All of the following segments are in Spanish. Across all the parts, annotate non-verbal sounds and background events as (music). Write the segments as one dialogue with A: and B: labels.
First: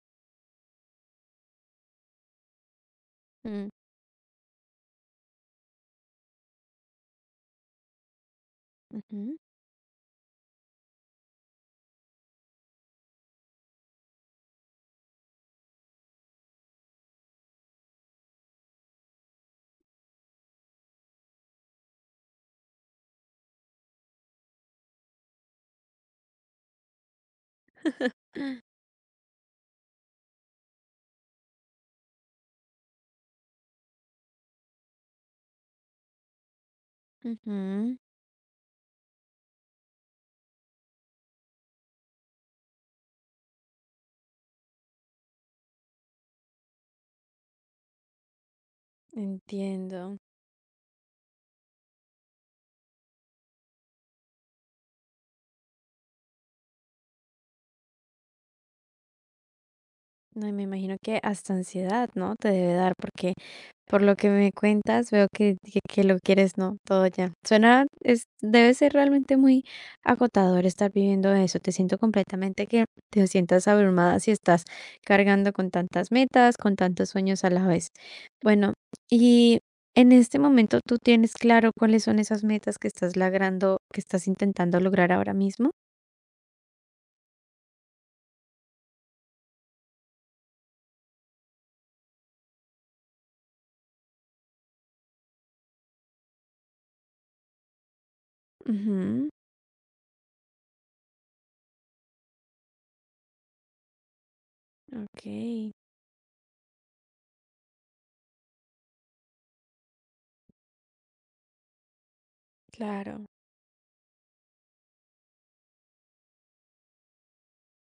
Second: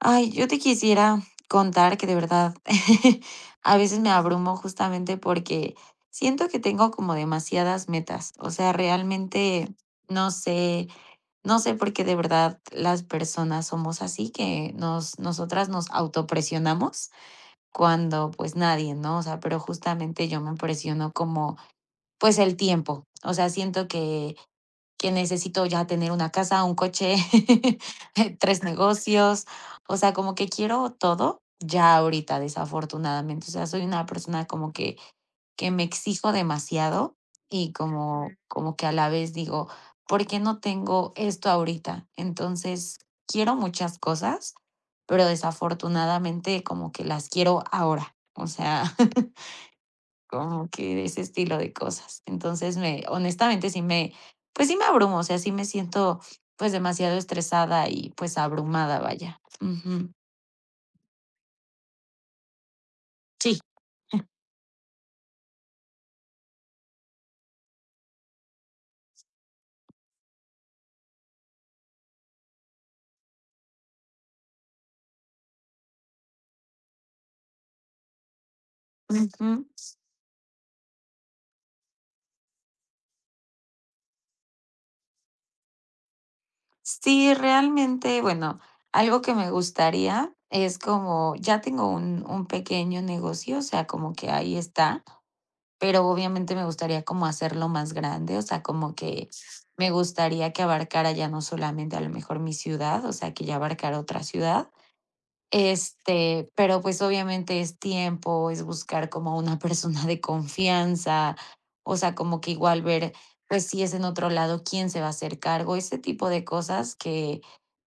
A: Ay, yo te quisiera contar que de verdad (laughs)
B: Mm,
A: a veces me abrumo justamente porque siento que tengo como demasiadas metas. O sea,
B: ujú,
A: realmente no sé, no sé por qué de verdad las personas somos así, que nosotras nos autopresionamos cuando pues nadie, ¿no? O sea, pero justamente yo me presiono como pues el tiempo. O sea, siento que necesito ya tener una casa, un coche, (laughs) tres negocios, o sea, como que quiero todo ya ahorita, desafortunadamente, o sea, soy una persona como que me exijo demasiado y
B: ujú,
A: como, como que a la vez digo, ¿por qué no tengo esto ahorita? Entonces, quiero muchas cosas, pero desafortunadamente como que las quiero ahora. O sea, (laughs)
B: entiendo.
A: como que de ese estilo de cosas. Entonces, me honestamente, sí me pues, sí me abrumo, o sea, sí me siento, pues, demasiado estresada y, pues, abrumada, vaya. Ujú.
B: No, y me imagino que hasta ansiedad, ¿no? Te debe dar, porque
A: Sí.
B: por lo que me cuentas, veo que lo quieres, ¿no? Todo ya. Debe ser realmente muy agotador estar viviendo eso. Te siento completamente que te sientas abrumada si estás cargando con tantas metas, con tantos sueños a la vez. Bueno, y
A: Ujú.
B: en este momento tú tienes claro cuáles son esas metas que estás logrando, que estás intentando lograr ahora mismo.
A: Sí, realmente, bueno, algo que me gustaría es como ya tengo un pequeño negocio, o sea, como que ahí está, pero obviamente me gustaría como hacerlo más grande, o sea, como
B: Ujú.
A: que me gustaría que abarcara ya no solamente a lo mejor mi ciudad, o sea, que ya abarcara otra ciudad.
B: Ok,
A: Pero, pues, obviamente es tiempo, es buscar como una (laughs) persona de confianza, o sea, como que igual ver,
B: claro.
A: pues, si es en otro lado, quién se va a hacer cargo, ese tipo de cosas que,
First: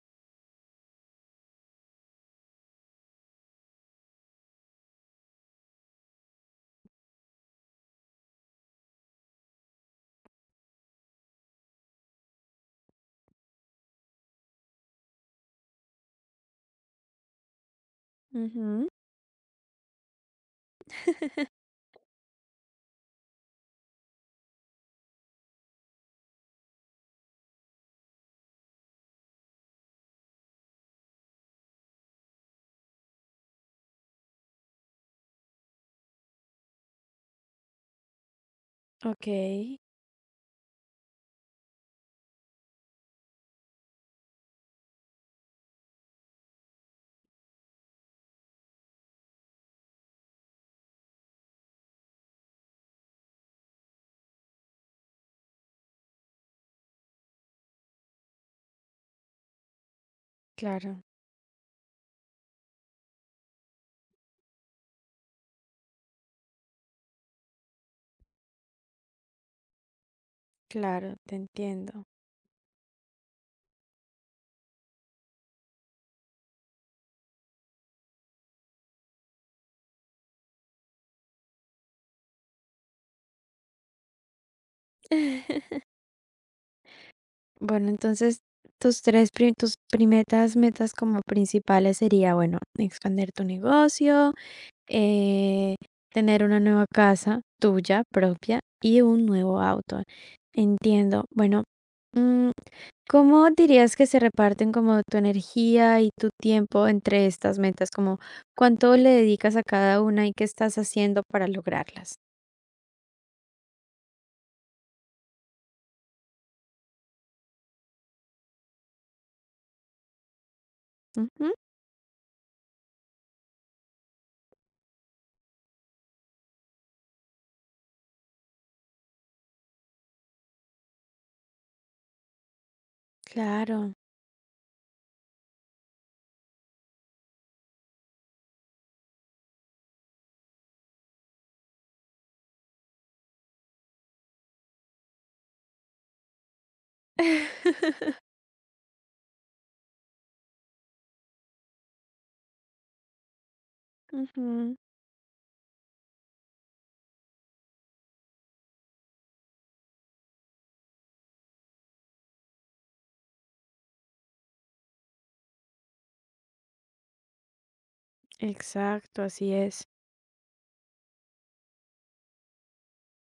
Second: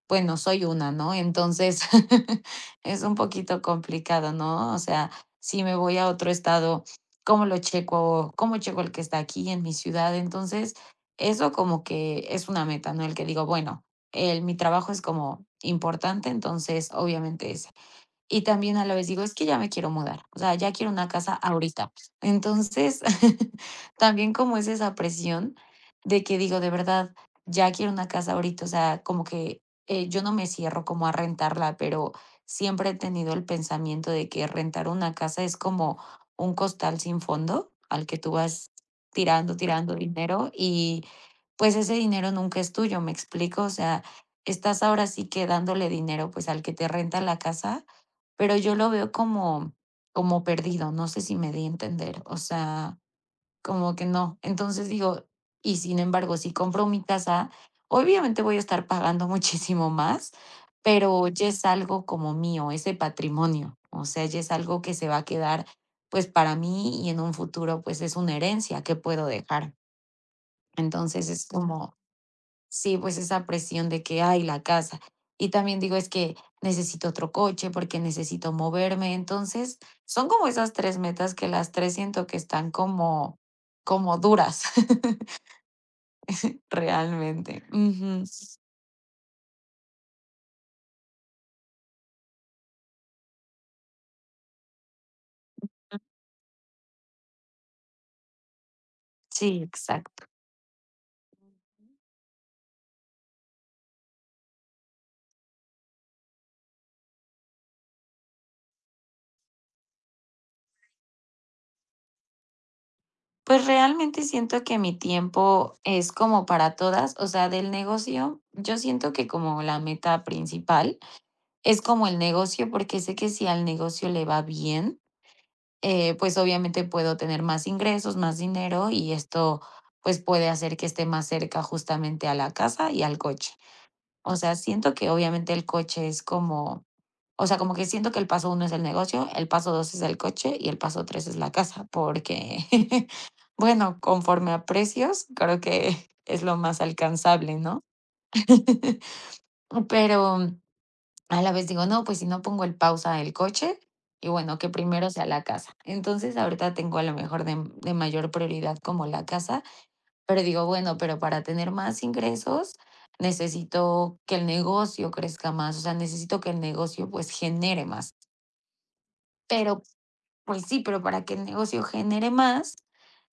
A: bueno, soy una, ¿no? Entonces, (laughs) es un poquito complicado, ¿no? O sea, si me voy a otro estado, ¿cómo lo checo? ¿Cómo checo el que está aquí en mi ciudad? Entonces, eso como que es una meta, ¿no? El que digo, bueno, el mi trabajo es como importante, entonces, obviamente, y también a
B: Ujú.
A: la vez digo: "Es que ya me quiero mudar, o sea, ya quiero una casa ahorita". Entonces, (laughs) también como es esa presión de que digo: "De verdad, ya quiero una casa ahorita", o sea, como que, yo no me cierro como a rentarla, pero siempre he tenido el pensamiento de que rentar una casa es como un costal sin fondo al que tú vas
B: Ok,
A: tirando, tirando dinero y, pues, ese dinero nunca es tuyo, ¿me explico? O sea, estás ahora sí que dándole dinero, pues, al que te renta la casa, pero yo lo veo como como perdido, no sé si me di a entender, o sea, como que no. Entonces digo, y sin embargo, si compro mi casa, obviamente voy a estar pagando (laughs) muchísimo más,
B: claro,
A: pero ya es algo como mío, ese patrimonio, o sea, ya es algo que se va a quedar, pues, para mí y en un futuro, pues, es una herencia que puedo dejar.
B: claro,
A: Entonces
B: te
A: es como
B: entiendo.
A: sí, pues esa presión de que, ay, la casa. Y también digo, es que necesito otro coche porque necesito moverme. Entonces, son como esas 3 metas que las 3 siento que están como como duras, (laughs)
B: (laughs)
A: realmente.
B: Bueno,
A: Ujú.
B: entonces tus primeras metas como principales sería, bueno, expandir tu negocio, eh, tener una nueva casa tuya propia y un nuevo
A: Sí,
B: auto.
A: exacto.
B: Entiendo. Bueno, mm, ¿cómo dirías que se reparten como tu energía y tu tiempo entre estas metas? Como cuánto le dedicas a cada una y qué estás haciendo para lograrlas.
A: Pues realmente siento que mi tiempo es como para todas, o sea, del negocio, yo siento que como la meta principal
B: Ujú,
A: es como el negocio, porque sé que si al negocio le va bien, pues obviamente puedo tener más ingresos, más dinero y esto pues puede hacer que esté más cerca justamente a la casa y al coche.
B: claro.
A: O sea, siento que obviamente el coche es como, o sea, como que siento que el paso uno es el negocio, el paso dos es el coche y el paso tres es la casa, porque, (laughs) bueno, conforme a precios, creo que (laughs) es lo más alcanzable, ¿no?
B: (laughs)
A: (laughs) Pero a la vez digo, no, pues si no pongo el pausa el coche y bueno, que
B: Ujú,
A: primero sea la casa. Entonces, ahorita tengo a lo mejor de mayor prioridad como la casa, pero digo, bueno, pero para tener más ingresos necesito que el negocio crezca más, o sea, necesito que el negocio pues genere más.
B: exacto, así
A: Pero
B: es.
A: pues sí, pero para que el negocio genere más,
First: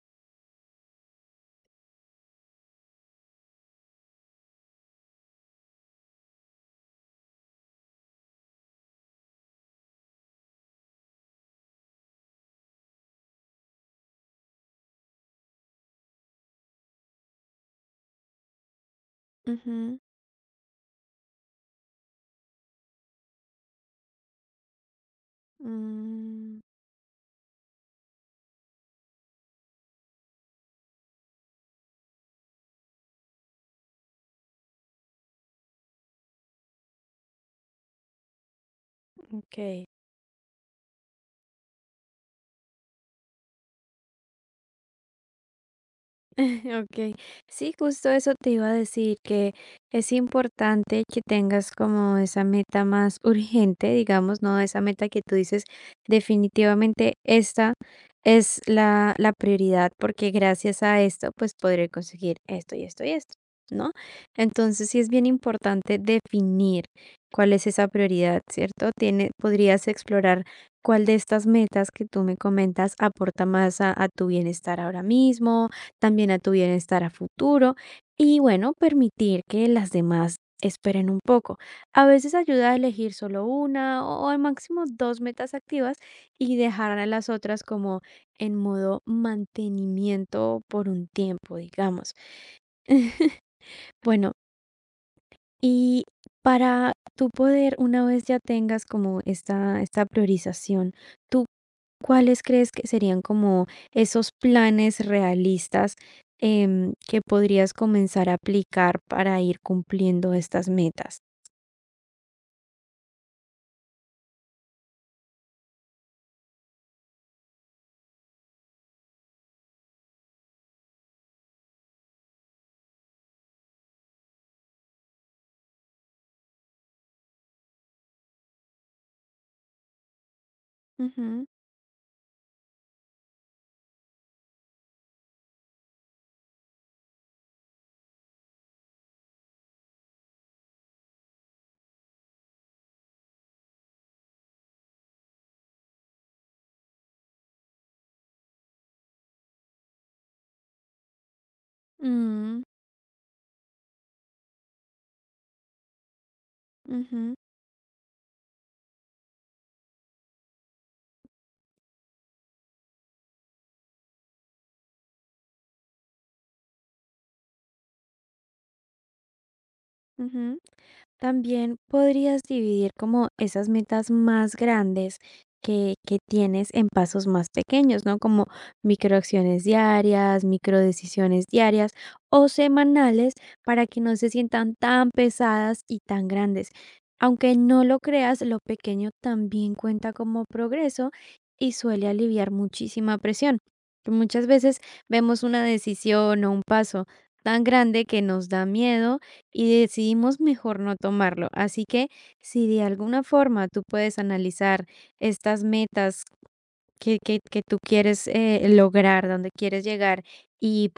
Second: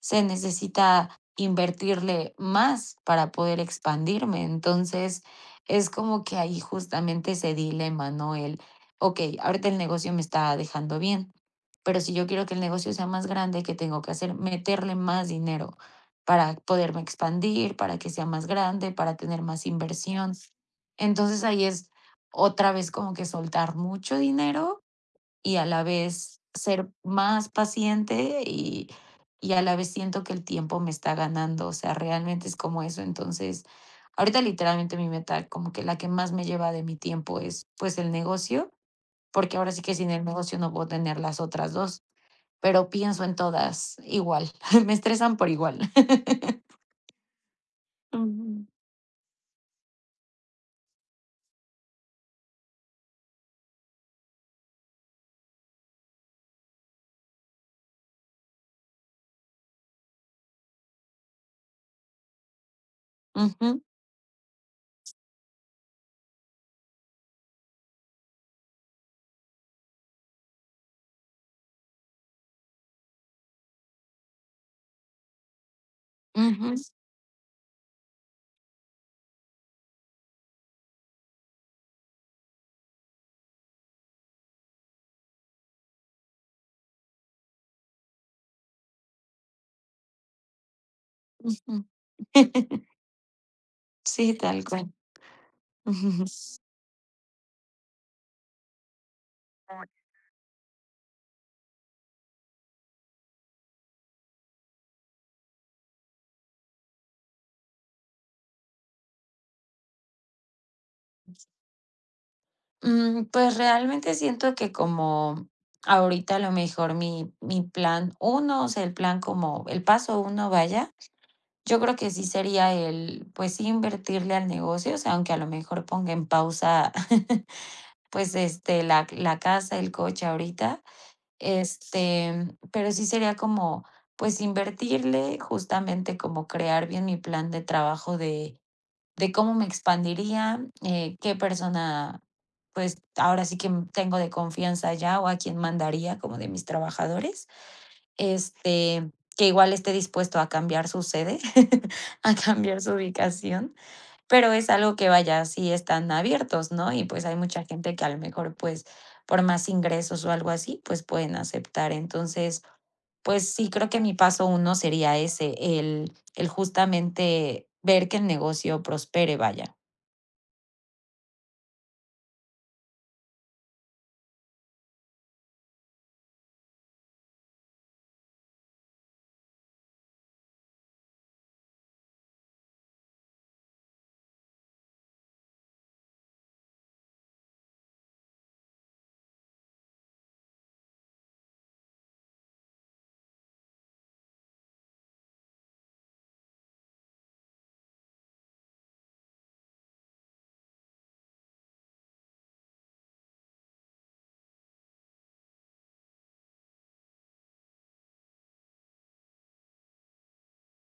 A: se necesita invertirle más para poder expandirme. Entonces, es como que ahí justamente ese dilema, ¿no? El, ok, ahorita el negocio me está dejando bien, pero si yo quiero que el negocio sea más grande, ¿qué tengo que hacer? Meterle más dinero para poderme expandir, para que sea más grande, para tener más
B: Ujú,
A: inversión. Entonces ahí es otra vez como que soltar mucho dinero y a la vez
B: mm,
A: ser más paciente y a la vez siento que el tiempo me está ganando, o sea, realmente es como eso. Entonces, ahorita literalmente mi meta, como que la que más me lleva de mi tiempo es, pues, el negocio, porque
B: ok.
A: ahora sí que sin el negocio no puedo tener las otras dos, pero pienso en todas igual, (laughs) me estresan por igual. (laughs)
B: (laughs) Okey. Sí, justo eso te
A: Ujú,
B: iba a decir, que es importante que tengas como esa meta más (laughs) urgente, digamos, ¿no? Esa meta que tú dices, definitivamente esta es la prioridad, porque gracias a esto, pues, podré conseguir esto, y esto, y esto,
A: ujú,
B: ¿no? Entonces, sí es bien importante definir cuál es esa prioridad, ¿cierto? Tiene podrías explorar cuál de estas metas que tú me comentas aporta más a tu bienestar ahora mismo, también a tu
A: ujú,
B: bienestar a futuro y bueno, permitir que las demás esperen un poco. A veces ayuda a elegir solo una o al máximo dos metas activas y dejar a las otras como en modo mantenimiento por un tiempo,
A: ujú.
B: digamos.
A: (laughs)
B: (laughs) Bueno,
A: Sí, tal cual.
B: y
A: (laughs)
B: para tu poder, una vez ya tengas como esta priorización, ¿tú ¿cuáles crees que serían como esos planes realistas, que podrías comenzar a aplicar para ir cumpliendo estas metas?
A: Pues realmente siento que como ahorita a lo mejor mi plan uno o sea, el plan como el paso uno vaya, yo creo que sí sería el, pues sí, invertirle al negocio, o sea, aunque a lo mejor ponga en pausa, (laughs) pues, la casa, el coche ahorita,
B: Ujú,
A: pero sí sería como, pues, invertirle, justamente como crear bien mi plan de trabajo de cómo me expandiría, qué persona, pues ahora sí que tengo de confianza ya o a quién mandaría como de mis trabajadores, este, que igual esté dispuesto a cambiar su sede, (laughs) a
B: mm,
A: cambiar su ubicación, pero es algo que vaya, sí están abiertos, ¿no? Y pues
B: ujú,
A: hay mucha gente que a lo mejor pues por más ingresos o algo así, pues pueden aceptar. Entonces, pues sí, creo que mi paso uno sería ese, el justamente ver que el negocio prospere, vaya.
B: ujú. También podrías dividir como esas metas más grandes que, tienes en pasos más pequeños, ¿no? Como microacciones diarias, microdecisiones diarias o semanales para que no se sientan tan pesadas y tan grandes. Aunque no lo creas, lo pequeño también cuenta como progreso y suele aliviar muchísima presión. Muchas veces vemos una decisión o un paso tan grande que nos da miedo y decidimos mejor no tomarlo. Así que si de alguna forma tú puedes analizar estas metas que tú quieres lograr, donde quieres llegar, y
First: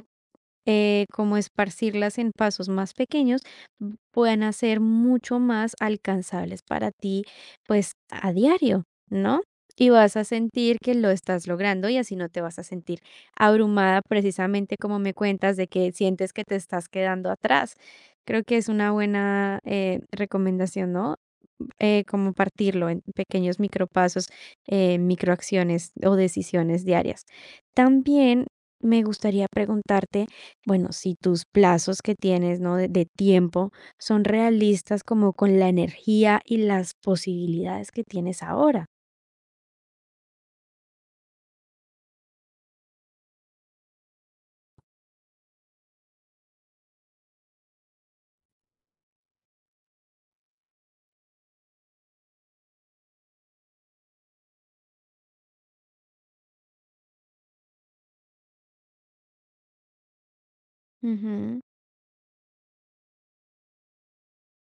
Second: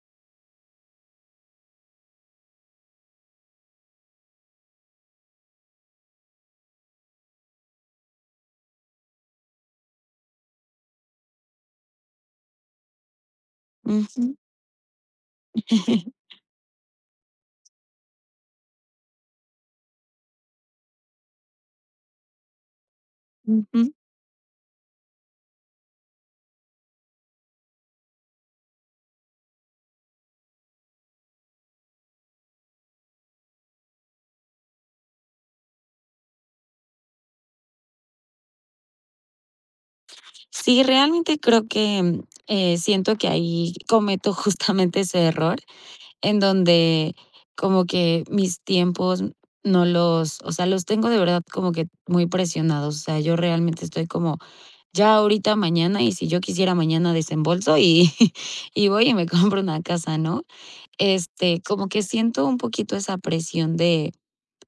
B: como esparcirlas en pasos más pequeños, puedan ser mucho más alcanzables para ti, pues a diario, ¿no? Y vas a sentir que lo estás logrando y así no te vas a sentir abrumada
A: Ujú.
B: precisamente como me cuentas de que sientes
A: (laughs)
B: que te estás quedando atrás. Creo que es una buena recomendación, ¿no? Como partirlo en pequeños
A: Ujú.
B: micropasos, microacciones o decisiones diarias. También me gustaría preguntarte bueno, si tus plazos que tienes, ¿no? De tiempo son realistas como con la energía y las posibilidades que tienes ahora.
A: Sí, realmente creo que, siento que ahí cometo (laughs) justamente ese error, en donde como que mis tiempos no los o sea, los tengo de verdad como que muy presionados. O sea, yo realmente estoy como, ya ahorita, mañana, y si yo quisiera mañana desembolso y (laughs) y voy y me (laughs) compro una casa, ¿no?
B: Ujú,
A: Como que siento un poquito esa presión de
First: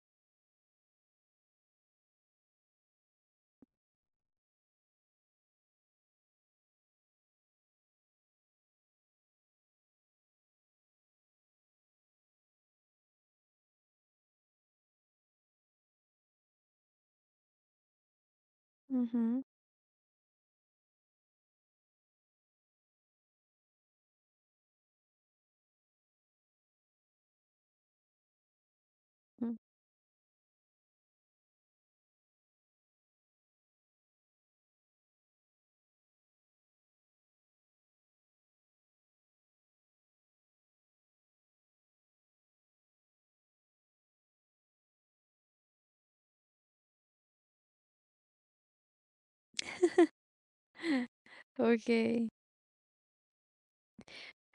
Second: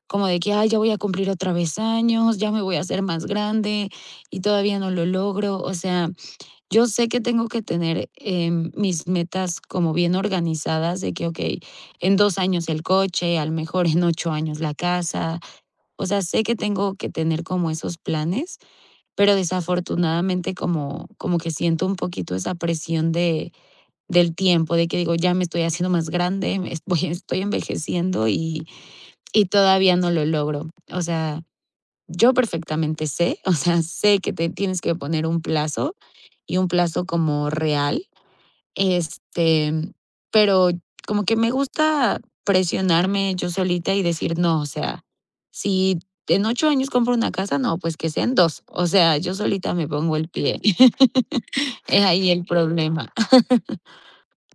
A: como de que, ay, ya voy a cumplir otra vez años, ya me voy a hacer más grande y todavía no lo logro. O sea, yo sé que tengo que tener mis metas como bien organizadas de que, ok, en 2 años el coche, a lo mejor en 8 años la casa. O sea, sé que tengo que tener como esos planes, pero
B: ujú,
A: desafortunadamente como, como que siento un poquito esa presión de, del tiempo, de que digo, ya me estoy haciendo más grande, me (laughs) estoy envejeciendo y
B: ujú.
A: todavía no lo logro. O sea, yo perfectamente sé, (laughs) o sea, sé que te tienes que poner un plazo y un plazo como real, este, pero como que me gusta presionarme yo solita y decir: "No, o sea, si en 8 años compro una casa, no, pues que sean dos". O sea, yo solita me pongo el pie. (laughs) Es ahí
B: Ok.
A: el problema.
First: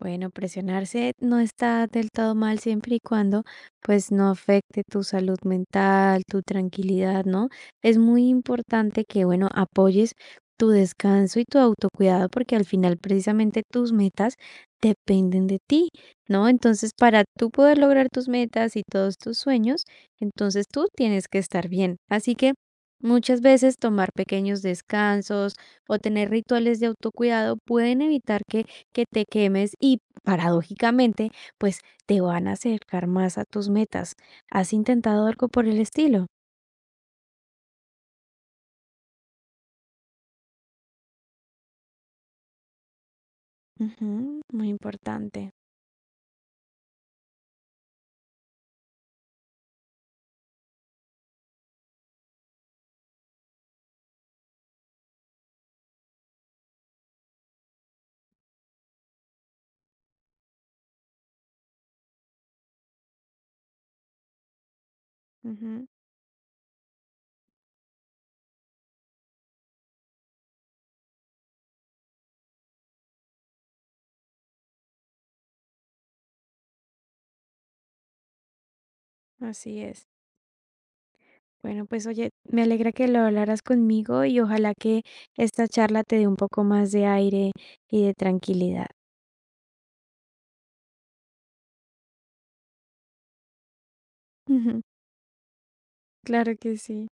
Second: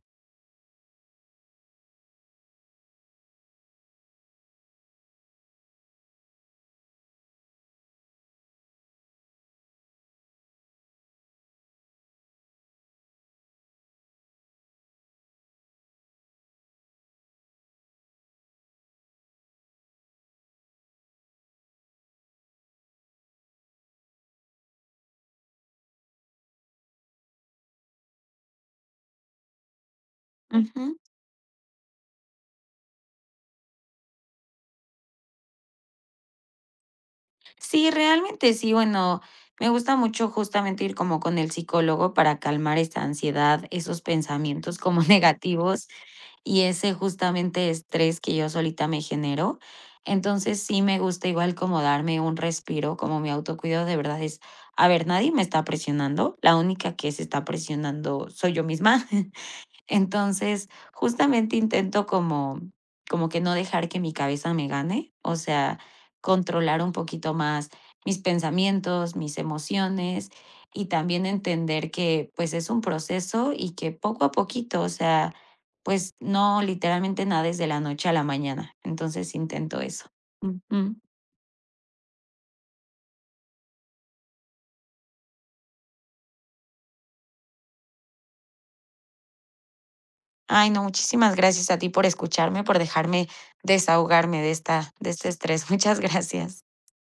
B: Bueno, presionarse no está del todo mal siempre y cuando pues no afecte tu salud mental, tu tranquilidad, ¿no? Es muy importante que, bueno, apoyes tu descanso y tu autocuidado porque al final precisamente tus metas dependen de ti, ¿no? Entonces, para tú poder lograr tus metas y todos tus sueños, entonces tú tienes que estar bien. Así que muchas veces tomar pequeños descansos o tener rituales de autocuidado pueden evitar que te quemes y
A: (laughs)
B: paradójicamente, pues te van a acercar más a tus metas. ¿Has intentado algo por el estilo?
A: Sí, realmente sí, bueno, me gusta mucho justamente ir como con el psicólogo para calmar esta ansiedad, esos
B: Ujú, muy
A: pensamientos como (laughs)
B: importante.
A: negativos y ese justamente estrés que yo solita me genero. Entonces sí me gusta igual como darme un respiro, como mi autocuidado de verdad es, a ver, nadie me está presionando, la única que se está presionando soy yo misma. (laughs) Entonces, justamente intento como como que no dejar que mi cabeza me gane, o sea,
B: Ujú,
A: controlar un poquito más mis pensamientos, mis emociones y también entender que, pues, es un proceso y que poco a poquito, o sea, pues, no literalmente nada es de la noche a la mañana. Entonces, intento
B: así
A: eso.
B: es.
A: Ujú.
B: Bueno, pues oye, me alegra que lo hablaras conmigo y ojalá que esta charla te dé un poco más de aire y de tranquilidad.
A: Ay, no, muchísimas gracias a ti por escucharme, por dejarme desahogarme de este estrés. (laughs) Muchas
B: (laughs) Claro
A: gracias.
B: que sí.